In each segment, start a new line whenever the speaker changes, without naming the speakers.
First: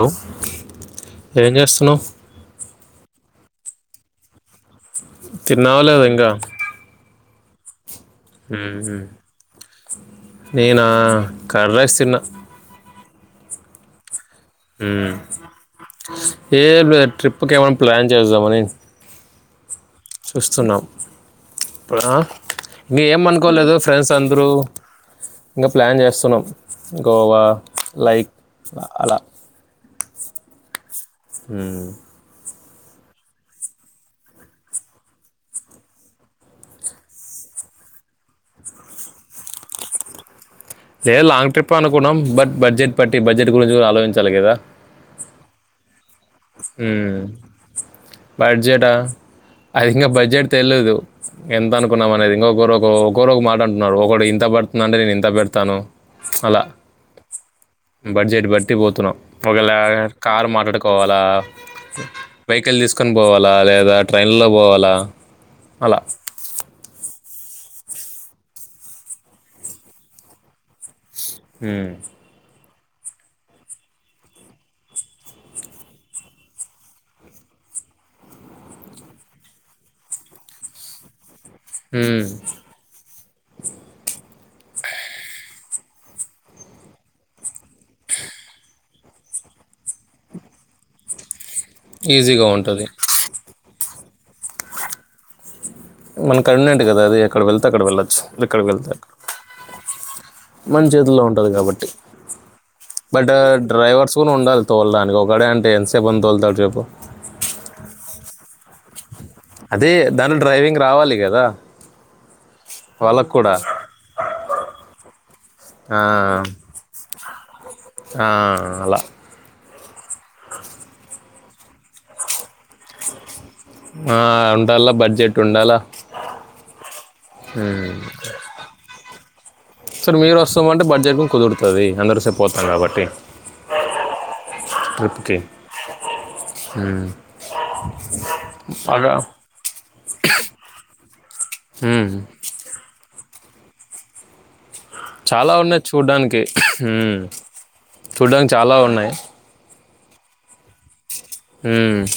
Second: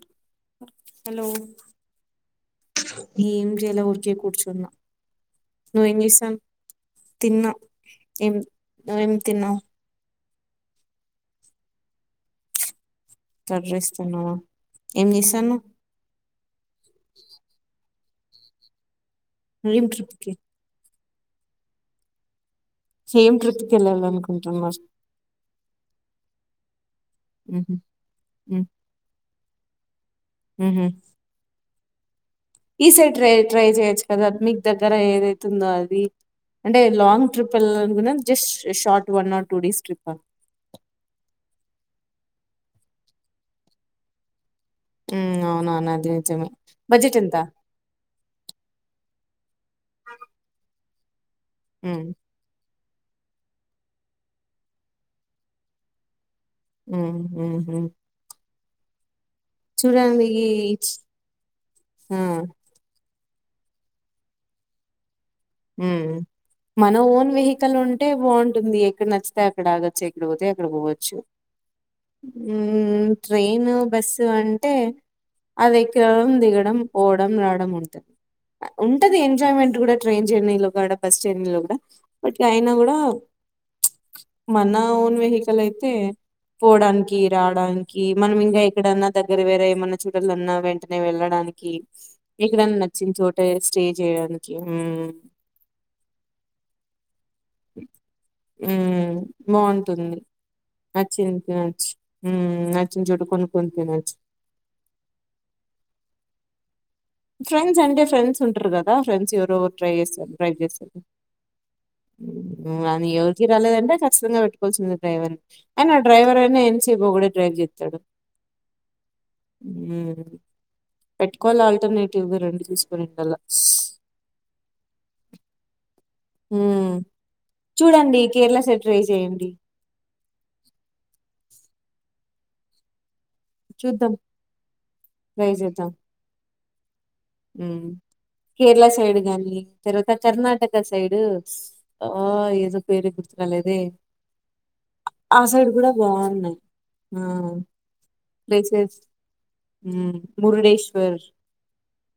Hello,
hello
ఏం చేస్తున్నావు
ఏమ్ జేలా ఊరికే కూర్చున్నా
తిన్నావా
నువ్వేం
లేదా ఇంగా
చేస్తాను తిన్నా ఏం నువ్వేమ్ తిన్నావ్
నేనా కర్రైస్ తిన్నా
కడ్రైస్ తిన్నావా ఏం
ఉమ్
చేస్తాన్నావ్
ఏమ్ లే ట్రిప్ కేమన్న ప్లాన్ జేజామని
ఏమ్ ట్రిప్కి
ప్పుడ అ ఇంగ
ఏం ట్రిప్కి
ఏమనుకోలేదు
వెళ్ళాలి
ఫ్రెండ్స్ అందరు
అనుకుంటున్నారు
ఇంగ ప్లాన్ జేస్తున్నాం. గోవా
మ్హూ,
లైక్ ల అలా
ఉహు
ఉమ్
ఈ సైడ్ ట్రై ట్రై చేయొచ్చు కదా మీక్ దగ్గర ఏదైతుందో అది అంటే లాంగ్ ట్రిప్ వెళ్ళాళనుకున్నారా just short one or two days trip అ.
లేద్ లాంగ్ ట్రిప్ అనుకున్నాం బట్ బడ్జెట్ పట్టి బడ్జెట్ గురించి గూడాలోచించాలి కదా.
ఉమ్ అవునవునదే.
ఉమ్ బడ్జెట అదింగా బడ్జెట్ తేల్లేదు
మ్,
ఎంతనుకున్నామనేది ఇంగొకరు ఓ ఒక్కోరొగ మాటంటున్నారు ఒకడు ఇంత బడ్తుందంటే నేను ఇంత బెడ్తాను. అలా
మ్, మ్హూ.
బడ్జెట్ బట్టి పెట్టిపోతున్నాం ఒకళ
చూడడానికి
కారు మాట పోవలా
ఆ,
వెహికల్ తీసుకుొని పోవాలా లేదా ట్రైన్ లో పోవాలా అలా
హ్మ్ మన ఓన్ వెహికిల్ ఎక్కలు ఉంటే బాగుంటుంది ఎక్కడ నచ్చితే అక్కడ ఆగొచ్చు ఎక్కడ పోతే అక్కడ పోవచ్చు
హ్మ్
హ్మ్ ట్రైన్ బస్సు అంటే అది ఎక్కడం దిగడం పోవడం రావడం ఉంటుంది ఉంటది ఎంజాయ్మెంట్ కూడా ట్రైన్ జర్నీలో కూడా బస్ చెన్నలో కూడా
మ్మ్.
బట్టి అయినా కూడా మన ఓన్ వెహికల్ అయితే పోడానికి రాడానికి మనం ఇంకా ఎక్కడన్నా దగ్గర వేరే ఏమన్నా చూడలన్నా వెంటనే వెళ్ళడానికి కి
ఈజీగా
ఎక్కడన్నా
ఉంటుంది
నచ్చిన చోటే స్టే చేయడానికి హ్మ్
మనకి కన్వినయింట్ కదా అది అక్కడ వెళ్తే అక్కడ వెళ్ళచ్చు ఇక్కడికి వెళ్తే అక్క
మ్మ్ బాగుంటుంది
మన్ చేతుల్లో
నచ్చింది
ఉంటుంది కాబట్టి
తినొచ్చు హ్మ్ నచ్చిన చోట
బట్
కొనుక్కొని తినొచ్చు
డ్రైవర్స్ కూడా ఉండాలి తోలడానికి ఒకడే అంటే ఎంతసేపు అని తోలుతాడు చెేప్పు
ఫ్రెండ్స్ అంటే ఫ్రెండ్స్ ఉంటారు కదా ఫ్రెండ్స్ ఎవరురు
అదే
ట్రై చేస్తారు
దాంట్లో
డ్రైవ్ చేస్త
డ్రైవింగ్ రావాలి కదా
అని
వాళ్ళకు
ఎవరికి
కూడా
రాలేదంటే ఖచ్చితంగా పెట్టుకోవాల్సింది డ్రైవర్ అయిన ఆ డ్రైవర్ అయినా ఎంసేపు కూడా డ్రైవ్ చేస్తాడు
ఆ, అలా
పెట్టుకోవాలి ఆల్టర్నేటివ్ ని గా రండి తీసుకునిండిల్లా
ఆ ఉండాల బడ్జెట్ ఉండాలా
హ్మ్ చూడండి కేరళ సైడ్ ట్రై చేయండి
సరే మీరు వస్తామంటే బడ్జెట్ కుదురుతు వస్తుది అందరుసేపు పోతాం కాబట్టి
చూద్దాం ట్రై చేద్దాం
హ్మ్
కేరళ సైడ్ గాని తర్వాత కర్ణటక సైడ్
మ్మ్.
ఆ ఏదో పేరే గుర్తు అలేదే
చాలా ఉన్నాయి చూడ్డానికి హ్మ్
ఆ
చూడ్డానికి చాలా ఉన్నాయి
హ్మ్ మురుడేశ్వర్
హ్మ్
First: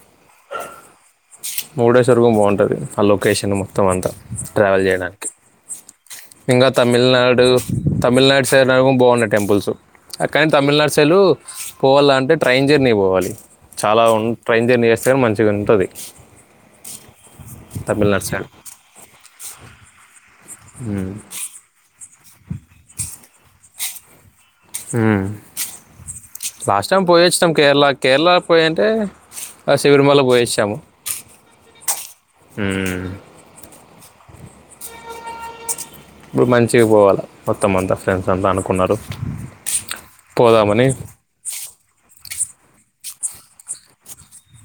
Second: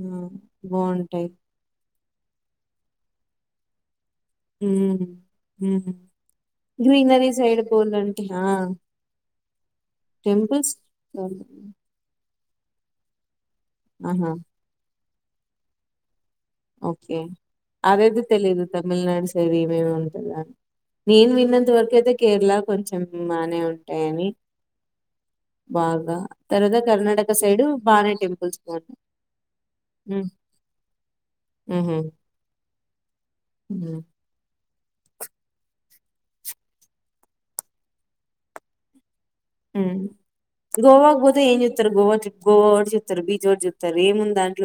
హ్మ్ బాగుంటాయి
మురుదేశ్వర్ కూడా బాగుంటుంది ఆ లొకేషన్ మొత్తం అంతా ట్రావెల్
ఉమ్,
చేయడానికి
ఉమ్.
ఇంకా
గ్రీనరీ
తమిళనాడు
సైడ్ పోలంటే ఆ
తమిళనాడు సైడ్ అ పోవాలంటే బాగున్నాయి. టెంపుల్స్ కానీ,
టెంపుల్స్
తమిళనాడు సైడ్ పోవాల అంటే, ట్రైన్ జర్నీ పోవాలి చాలా
ఆహా
ఉంట ట్రైన్ జర్నీస్ మంచిగ ఉంటది
ఓకే అదేది తెలీదు తమిళనాడు సైడ్ ఏమేమి ఉంటదా
మ్మ్.
నేను విన్నంత వరు కైతే కేరళ కొంచెం బానే ఉంటాయని బాగా తర్వాత
లాస్ట్ టైం పోయి
కర్ణాటక
వచ్చినాం
సైడ్
కేరళక్
బానే
కేరళ
టెంపుల్స్
పోయి అంటే
బాగుంటాయి
శబరిమలకి పోయి వచ్చానాం.
ఉహు
ఉ
ఉ
ఇప్పుడు మంచిగా పోవాల మొత్తం అంతా ఫ్రెండ్స్ అంతా అనుకున్నారు.
హుమ్
పోదామని
గోవాకి పోతే ఏం చేత్తరు గోవా కి చెప్ గోవా ఒకటే చూత్తరు బీచ్ రోజు చూత్తరు ఏముందడ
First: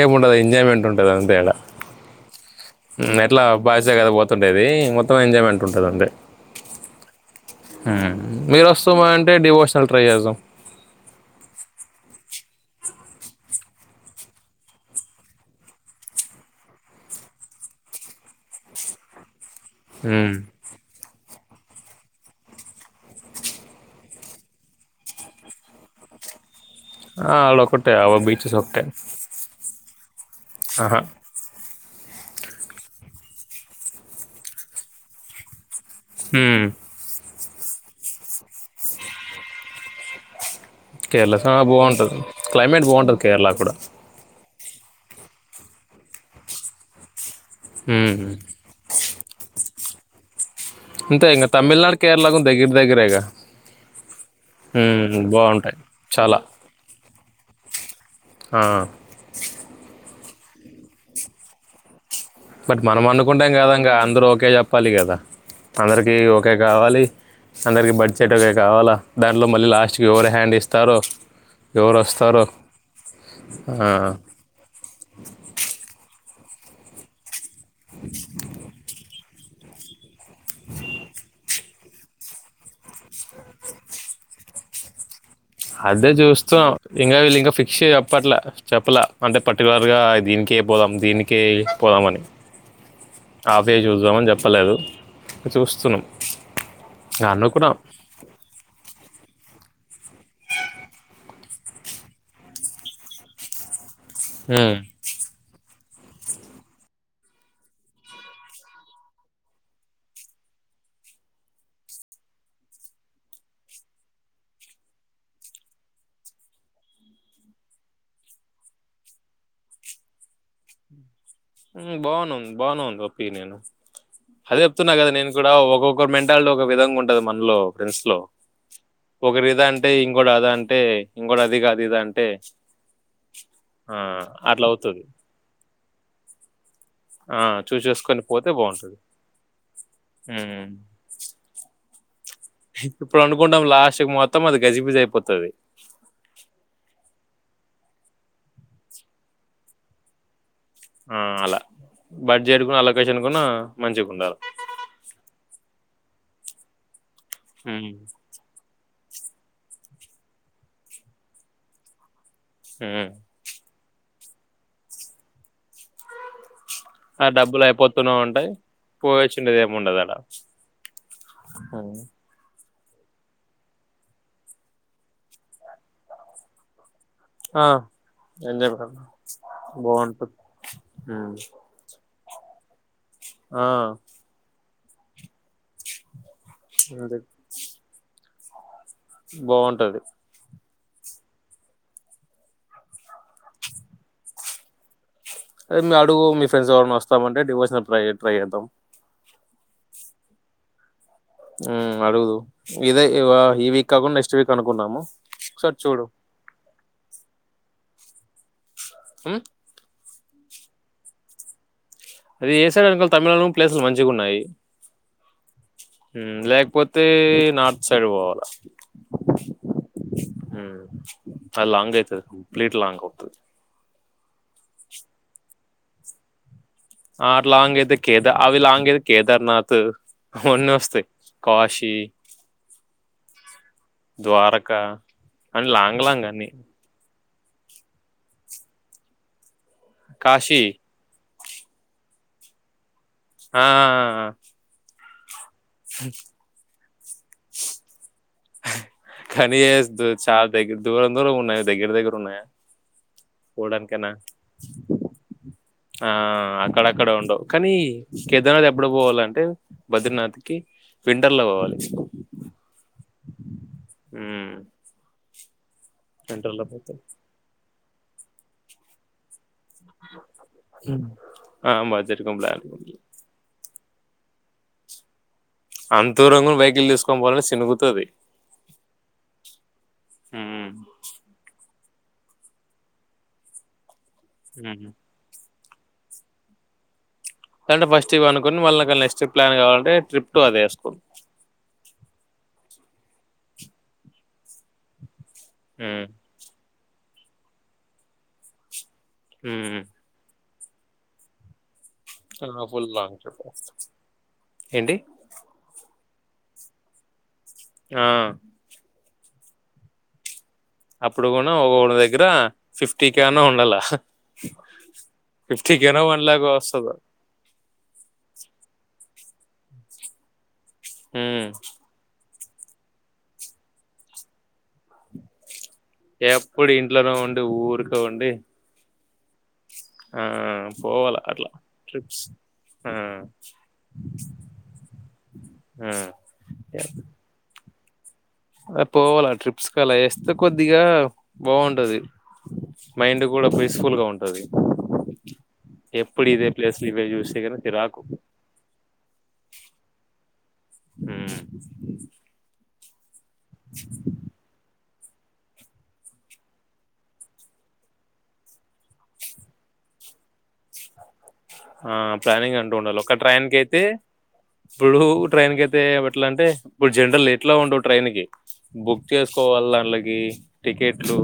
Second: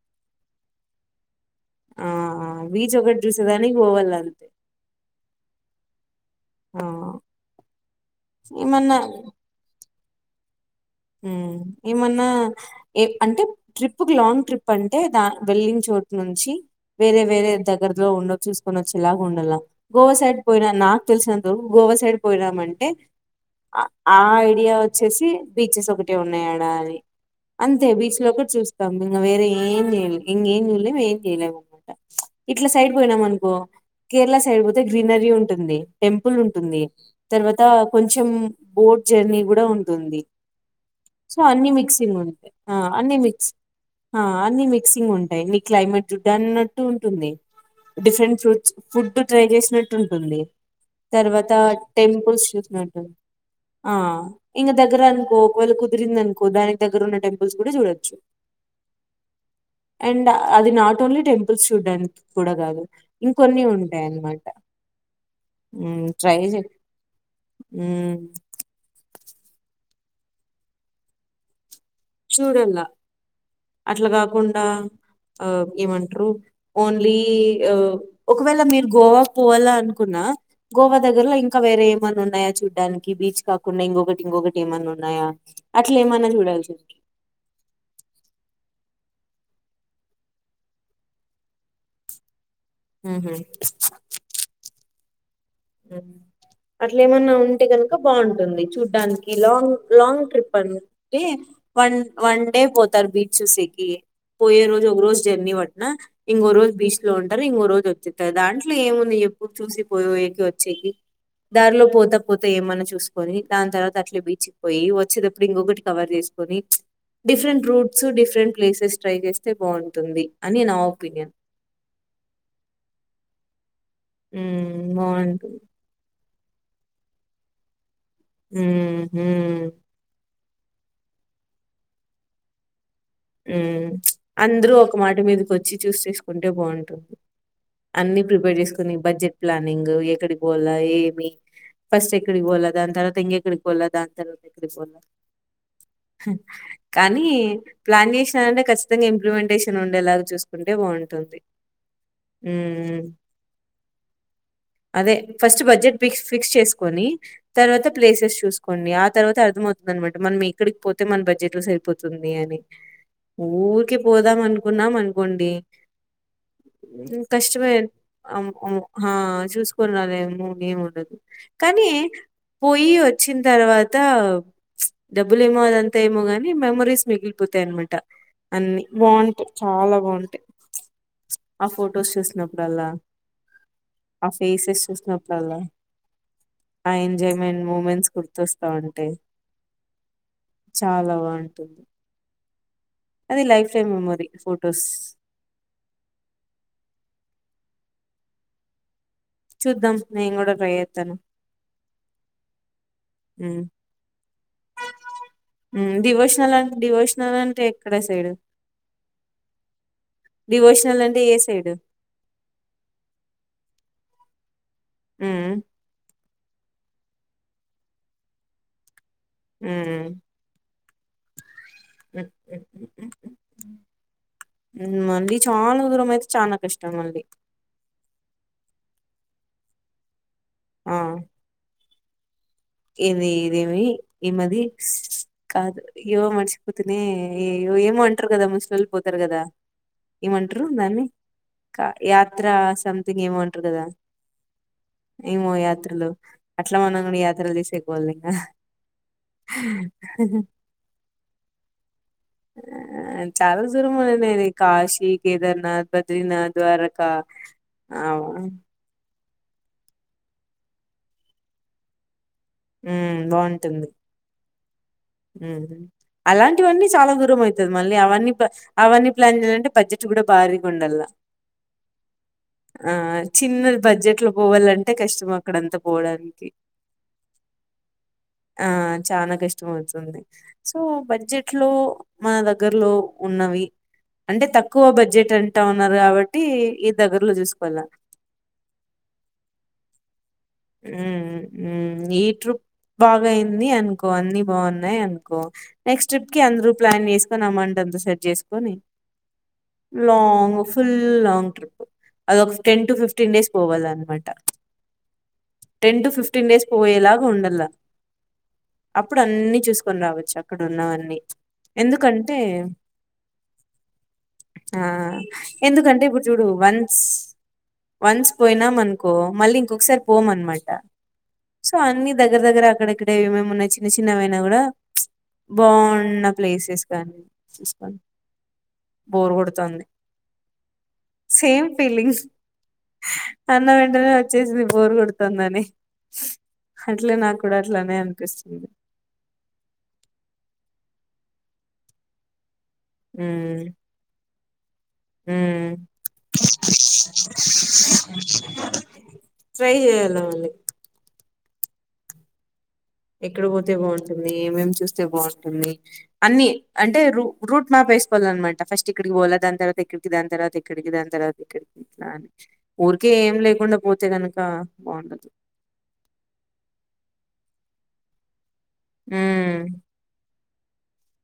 ఏం ఉండదు ఎంజాయ్మెంట్ ఉంటుం గం తేడా
ఆ బీచ్ ఒకటి
ఎట్లా
చూసేదానికి
బావిస్తే కదా
పోవాల అంతే
పోతుండేది. మొత్తం ఎంజాయ్మెంట్ ఉంటది. అంతే
ఆ
మీరు వస్తు
ఏమన్నా
అంటే డివోర్స్ ట్రై చేద్దాం
ఏమన్నా ఏ అంటే ట్రిప్ లాంగ్ ట్రిప్ అంటే దా వెళ్లిన, చోటు నుంచి వేరే వేరే దగ్గరలో ఉన్నది. చూసుకొని వచ్చేలాగ ఉండాల. గోవా
మ్మ్.
సైడ్ పోయిన నాకు తెలిసినన్ గోవా సైడ్ పోయినామంటే ఆ ఐడియా వచ్చేసి బీచెస్ ఒకటి ఉన్నాయి.
ఆ,
అంతే
అదొకటే అవ
బీచ్ లో ఒకటే
బీచెస్
చూస్తాం ఇంకా వేరే ఏం చేయలేం ఇంగెం చూడలేం
ఆహా
ఏం చేయము. ఇట్లా సైడ్ పోయినాం అనుకో కేరళ సైడ్ పోతే గ్రీనరీ ఉంటుంది. టెంపుల్
మ్మ్.
ఉంటుంది. తర్వాత కొంచెం బోట్ జర్నీ కూడా ఉంటుంది.
కేరళ
సో
చాలా
అన్ని మిక్సింగ్
బాగుంటుంది
ఉంది ఆ
క్లైమేట్
అన్ని
బాగుంటుంది కేరళ కూడా
మిక్స్ఆ అన్ని మిక్ గ్ ఉంటాయి నీ క్లైమేట్ చూద్దాం అన్నట్టు ఉంటుంది
మ్మ్.
డిఫరెంట్ ఫ్రూట్స్ ఫుడ్ ట్రై చేసినట్టు ఉంటుంది
అంతే ఇంకా
తర్వాత
తమిళనాడు కేరళకు
టెంపుల్స్
దగ్గర
చూసినట్టు
దగ్గరేగా
ఆ ఇంక దగ్గర
హ్మ్.
ఒకవేళ
బావుంటాయి.
కుదిరింది
చాలా.
అనుకో దానికి దగ్గర ఉన్న టెంపుల్స్ కూడా చూడచ్చు
ఆ!
అండ్ అది నాట్ ఓన్లీ టెంపుల్స్ చూడం
బట్ మనం అనుకుంటాం. కదాంక అందరూ
అన్నమాట
ఓకే చెప్పాలి కదా.
మ్మ్
అందరికి
ట్రై
ఓకే
చే
కావాలి. అందరికి
మ్మ్
బడ్జెట్ లో కావాలా దాంట్లో మళ్ళ లాస్ట్. ఎవర్ హ్యాండ్ ఇస్తారో ఎవరొస్తారో.
చూడలా
ఆ!
అట్లా కాకుండా ఆ ఏమంటారు ఓన్లీ ఒకవేళ మీరు గోవా పోవాలా అనుకున్నా గోవ దగ్గర్లో ఇంక్ ఇంకా వేరే ఏమన్నా ఉన్నాయా చూడడానికి బీచ్ కాకుండా ఇంకొకటి ఇంకొకటి ఏమన్నా ఉన్నాయా అట్లా
అదే
ఏమన్నా
చూస్తాం
చూడాల్సి
ఇంగా విల్ ఇంగ్ ఇంకా ఫిక్స్ చెప్పట్ల చెప్పలే అంటే పర్టికులర్గా దీనికే పోదాం దీనికే పోదాం అని
మ్మ్
ఆఫే చూద్దామని చెప్పలేదు చూస్తున్నాం.
అట్లా
ఇంకా
ఏమన్నా ఉంటే
అనుకున్నాం.
గనుక బాగుంటుంది చూడ్డానికి లాంగ్ లాంగ్ ట్రిప్ అంటే వన్ వన్ డే పోతారు బీచ్ చూసేకి పోయ
హ్మ్.
రోజ ఒకరోోజ జెల్నీ పట్ అయినా ఇంగో రోజు బీచ్ లో ఉంటారు ఇంగో రోజు వచ్చెత్తరు దాంట్లో ఏముంది ఎప్పుడు చూసి పోయేకి వచ్ వచ్చ దారిలో పోత పోత ఏమన్నా చూసుకొని దాని తర్వాత అట్లే బీచ్కి పోయి వచ్చేటప్పుడు ఇంకొకటి కవర్ చేసుకొని different routes different places try చేస్తే బాగుంటుంది అని నా ఒపీనియన్
మ్మ్ బాగునుంది బానుంది ఒపీనియన్ అదే
ఉమ్,
చెప్తున్నా కదా నేను కూడా
బాగుంటుంది
ఒక్కొక్కరు మెంట్ ళ్ళు ఒక విధంగా ఉంటది మనలో ె లో
ఉమ్, ఉమ్.
ఒకరిదా అంటే ఇంకో అదా అంటే అంటే ఇంక అది కాదు ఇద అంటే
మ్మ్
ఆ అట్లా
అందరూ ఒక
అవుతది
మాట మీదకు వచ్చి చూసి చేసుకు ఉంటే బాగుంటుంది
ఆ చూసి చేసుకొని
అన్ని
పోతే
ప్రిపేర్ చేసుకుని
బాగుంటది
బడ్జెట్ ప్లానింగ్ ఎక్కడికి
ఉమ్.
పొల్లా ఏమి ఫస్ట్ సెక్ ఎక్కడికి పోలే దాని తర్వాత
ఇప్పుడు
ఇం ఎక్కడికి
అనుకుంటాం
పోలే
లాస్ట్ కి
దాని తర్వాత
మొత్తం అది
ఎక్కడికి
గజిబిజి
పోలదు
అయిపోతది
కానీ ప్లాన్ చేస్న అంటే ఖచ్చితంగా ఇంప్లిమెంటేషన్ ఉండేలాగా చూస్ ఉంటే
ఆ
బాగుంటుంది
అలా బడ్జెట్ కూడా అలొకేషన్ కూడా మంచిగా ఉండాలి
అదే ఫస్ట్ బడ్జెట్ పిక్స్ ఫిక్స్ చేసుకొని తర్వాత
ఉమ్,
ప్లేసెస్ చూసుకోండి అత్ ఆ తర్వాత అర్థమవుతది అనమాట మనం ఎక్కడికి పోతే మన బడ్జెట్ లో సరిపోతుంది అని
ఉమ్.
ఊకి పోదాం అనుకున్నాం అనుకోండి
ఆ డబ్బులు
కష్టమే
అయిపోతూనే ఉంటాయి
మ్మ్ ఆ
పోయచ్చుండేది ఏమి ఉండదు అడ
చూసుకునాలేమో ఏము ఉండదు కానీ పోయి వచ్చిన తర్వాత డబ్బులు ఏమో అదంతా ఏమో గాని మెమరీస్ మీకు పోతాయి
ఆ
అనమాట
ఎంజాయ్
అన్ని బాంటాయి చాలా
బాగుంటది
బాంటాయి ఆ ఫొటోస్ చూసినప్పుడల్లా
ఆ
ఆ ఫేసెస్ చూసినప్ డల్లా ఆ
అంతే
ఎంజాయిమెంట్ ముమెంట్స్ గుర్తుస్త్
బాగుంటది
చాలా బాగుంటుంది అది లైఫ్ టైమ్ మెమొరి ఫోటోస్
అదే మీ అడుగు మీ ఫ్రెండ్స్ ఎవరయినా వస్తామంటే డివోసనల్ ట్రయి ట్రై చేద్దాం
చూద్దాం నేను కూడా ట్రై చేత్తాను
ఆహ్ అడుగుదువు ఇదే ఈ వా వీక్ కాకుండా నెక్స్ట్ వీక్ అనుకున్నాము ఒకసారి చూడు
ఇక్కడే సైడ్
ఆహ్
డివోషనల్ అంటే ఏ సైడ్
అది ఏ సైడ్ అనుకోవాలి తమిళ రూమ్ ప్లేసులు మంచిగా ఉన్నాయి.
ఆ
ఆహ్ లేకపోతే నార్త్ సైడ్ పోవాల
ఉమ్
ఆహ్ అది లాంగ్ అయితాది కంప్లీట్ లాంగ్ అవుతాది
మళ్లీ చాలా దూరం అయితే చాలా కష్టం మళ్ళీ
ఆ లాంగ్ అయితే కేదా అవి లాంగ్ అయి కేదార్నాథ్ మన్న వస్తాయి కాశీ
ఏది ఇదేమి ఈమది
ద్వారకా అని
కాదు
లాంగ్
ఇవ
లాంగ్ అన్ని
మర్చిపోతేనే అయ్యోయో ఏమో అంటారు కదా ముసలోళ్లు పోతారు కదా
కాశీ
ఏమంటారు దాన్ని కా యాత్ర సమ్
ఆ
ఏమో యాత్రలు అట్లా మనం కూడా యా
కానీ అస్ దూ చాలా దగ్గర దూరం దూరం ఉన్నాయి దగ్గర దగ్గర ఉన్నాయా.
ఆహ్ చాలా దూరం
పోవడానికైనా?
అని నేను ఈ కాశీ కేదార్నాథ్
ఆ!
బద్రీనాథ్
అక్కడక్కడ
ద్వారకా
ఉండవు.
ఆ
అంటే బద్రీనాథ్కి వింటర్ లో పోవాలి
ఆహ్ బావుంట టుంది
హ్మ్.
ఉహ్
వింటర్‌లో
అలాంటివన్నీ
పోతే
చాలా దూరం అయిత తే మళ్ళీ అవన్నీ అన్నీ పాన్ అవన్నీ అన్నీ ప్లాన్ చేయాలంటే బడ్జెట్ కూడా బారిగా ఉండల్లా
ఆ! బడ్జెట్‌కి ప్లాన్
ఆహ్ చిన్నది బడ్జెట్లో పోవాలంటే కష్టం అక్కడంతా
అంత దూరం
పోవడానికి
కూడా వెహికల్ తీసుకొని పోవాలంటే సినుగుతది.
ఆ చానా కష్టం అవుతు
హ్మ్.
సో బడ్జెట్లో మన దగ్గర్లో ఉన్నవి అంటే తక్కువ
హ్మ్.
బడ్జెట్ అం తక్కొ ఉన్నారు కాబట్టి
అంటే ఫస్ట్ ఇవి అనుకొని మళ్ళ నెస్ట్ ట్రిప్ ప్లాన్ కాాలంటే ట్రిప్ టు అదే ఏసుకోవాలి.
ఉ ఈ ట్రూప్ బాగా అయింది అనుకో అన్ని బాగున్నాయి అను కో
హ్మ్.
నెక్స్ట్ ట్రిప్కి అందరు ప్లాన్ వే అమౌంట్ అంత సెట్ చేస్కొని
హ్మ్.
లాంగ్ ఫుల్ లాంగ్ ట్రిప్
ఆ!
అదొక ten
full
to
long
fifteen
trip.
Days పోవాలన్నమాట
ఏంటి?
టెన్ టు ఫిఫ్టీన్ డేస్ పోయేలాగా ఉం
ఆ!
అప్పుడు అన్ని చూస్కొని రావచ్చా అక్కడ ఉన్నవన్నీ
అప్పుడు కూడా ఒక్కొక్కడి దగ్గర
ఎందుకంటే
కన్నా ఉండాలా.
ఆ
ఫిఫ్టీకేనో
ఎందుకంటే
వన్
ఇప్పుడు
లాక్
చూడు
వస్తది
వన్స్ వన్స్ పోయినామను మళ్ళీ ఇంకొకసారి పో మన్మాట
ఉమ్
సో అన్ని దగ్గర దగ్గర అక్కడక్కడ ఏమేమి ఉన్నాయి చిన్న చిన్నవైనా గుడా బాగున్న
ఎప్పుడు
ప్లేసెస్
ఇంట్లోనే
కానీ
ఉండి
చూస్కొ
ఊరికే ఉండి
బోర్గొడ్
ఆ పోవాల అట్ల
సేమ్
ట్రిప్స్
ఫీలింగ్స్
ఆ
కొడతందని అట్ల నాక్ గుడ గట్లనే అన్
పోవాలా ట్రిప్స్ కల ఏస్తే కొద్దిగా బాగుంటది. మైండ్ కూడా పీస్ఫుల్గా ఉంటది.
మ్
ఎప్పుడు ఇదే ప్లేస్ ఇవే చూస్తే కన చిరాకు
ట్రై చేయాల మళ్ళీ
అ
ఎక్కడ పోతే బాగుంటుంది ఏమేం చూస్త అే బాగుంటంది అన్ని అంటే రూ రూట్ మ్యాప్ వేసుకోవాలినమాట ఫస్ట్ ఇక్కడికి ఓలా దాని తర్వాత ఇక్కడికి దాని తర్వాత ఎక్కడికి దాని తర్వాత ఇక్కడికి
ఆ
ఇట్లా అని
ప్లానింగ్ అంటూ ఉండాలి
ఊరికే
ఒక
ఏం
ట్రైన్ క
లేకుండా
అయితే
పోతే గనుక
ఇప్పుడు
బాగుండదు
ట్రైన్ క అయితే ఎట్లా అంటే ఇప్పుడు జనరల్ ఎట్లా ఉండదు ట్రైన్ కి బుక్
ఉమ్
చేసుకోవాలి ఆన్లకి టికెట్లు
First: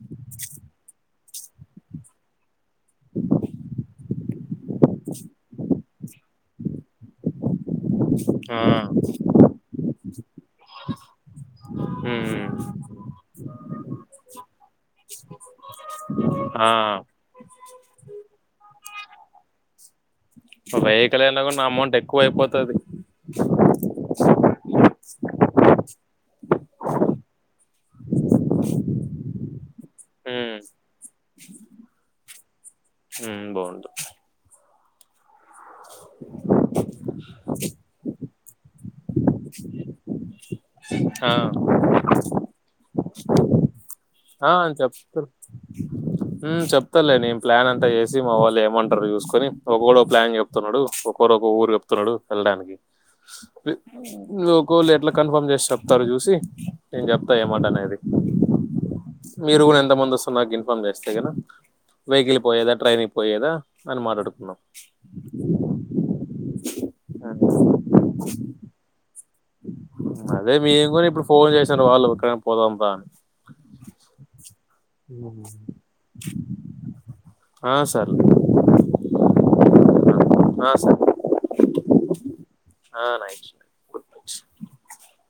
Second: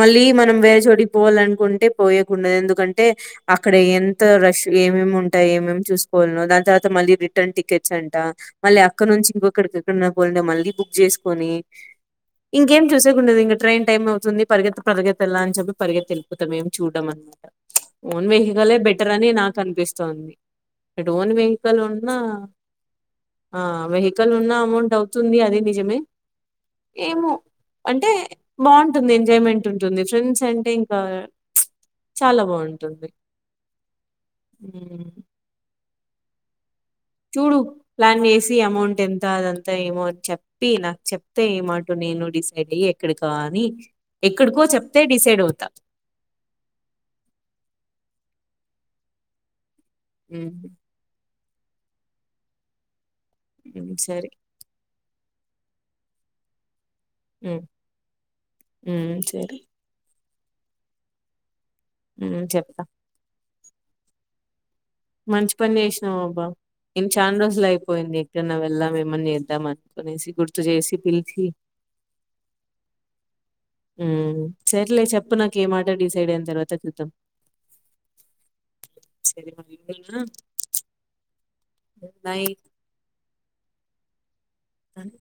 మళ్ళీ మనం బేజోడి పోవాలనుకుంటే పోయకుండదు ఎందుకంటే అక్కడ ఎంత రష్ ఏమేమి ఉంటాయి ఏమేమి చూసుకోవాలో దాని తర్వాత మళ్ళీ రిటర్న్ టికెట్ చ్చ అంట మళ్ళీ
ఆ
అక్కడ నుంచి ఇంకొకడికి ఎక్కడ పోలింట మళ్ళీ బుక్ చేసుకుొని
హ్మ్
ఇంకేం చూసేకుండది ఇంక ట్రైన్ టైమ్ అవుతుంది పరిగతి పరిగతిళ్ళ అని చెప్పి పరిగెతెళ్పోతాం ఏం
ఆ
చూడం అనమాట ఓన్ వెహికలే బెట్ టర్ అని నాకు అనిపిస్తోంది ఇ
వెహికల్
ఓన్
అయినా కూడా
వెహికల్
అమౌంట్
ఉన్నా
ఎక్కువ అయిపోతది
ఆ వెహికల్ ఉన్నా అమౌంట్ అవుతుంది అది నిజమే ఏమో అంటే బాగుంటుంది ఎందు ఎంజాయ్మెంట్ ఉంటుంది ఫ్రెండ్స్
హ్మ్
అంటే ఇంకా చాలా బాగుంటుంది
హ్మ్ బాగుండు
ఉమ్ చూడు ప్లాన్ చేసి అమౌంట్ ఎంత అదంతా ఏమో చెప్ప చెప్పి నాకు
ఆ
చెప్తే ఏ మాట నేను డిసైడ్ అయ్యే ఎక్కడ కాని
ఆ చెప్తారు చెప్తలే నేన్ ప్లాన్ అంతా చేసి మా వాళ్ళు ఏమంటారు చూసుకొని ఒకోడో ఓ ప్లాన్
హ్మ్.
చెప్తున్నాడు ఒకరొక ఊరు చెప్తున్నాడు వెళ్ళడానికి
హ్మ్. సరే.
లే ఎట్లా కన్ఫర్మ్ చేసి చెప్తారు చూసి నేను చెప్తా
హ్మ్.
ఏమాట అనేది
హ్మ్. సరే.
మీరు కూడా ఎంత మందొస్త మాకు ఇన్ఫార్మ్ జేస్తే కదా వెహికలి
హ్మ్.
పోయేదా
చెప్తా.
ట్రైని పోయేదా మళ్లి మాట్లాడుకుందాం
మంచి పని చేేసినాం అబ్బా ఇను చాలా
హ్మ్.
రోజులు అయిపోయింది ఎక్కడన్నా వెళ్దామేమని
అదే మేము కూడా ఇప్పుడు ఫోన్ చేసాను వాళ్ళు ఎక్కడైనా పోదాం రా అని
ఉమ్ సరలే చెప్పు నాకు ఏ మాట డిసైడ్ అయిన తర్వాత చూద్దాం
ఆ సర్లే
సరే మరి ఉందనా good night
sir night good night
అ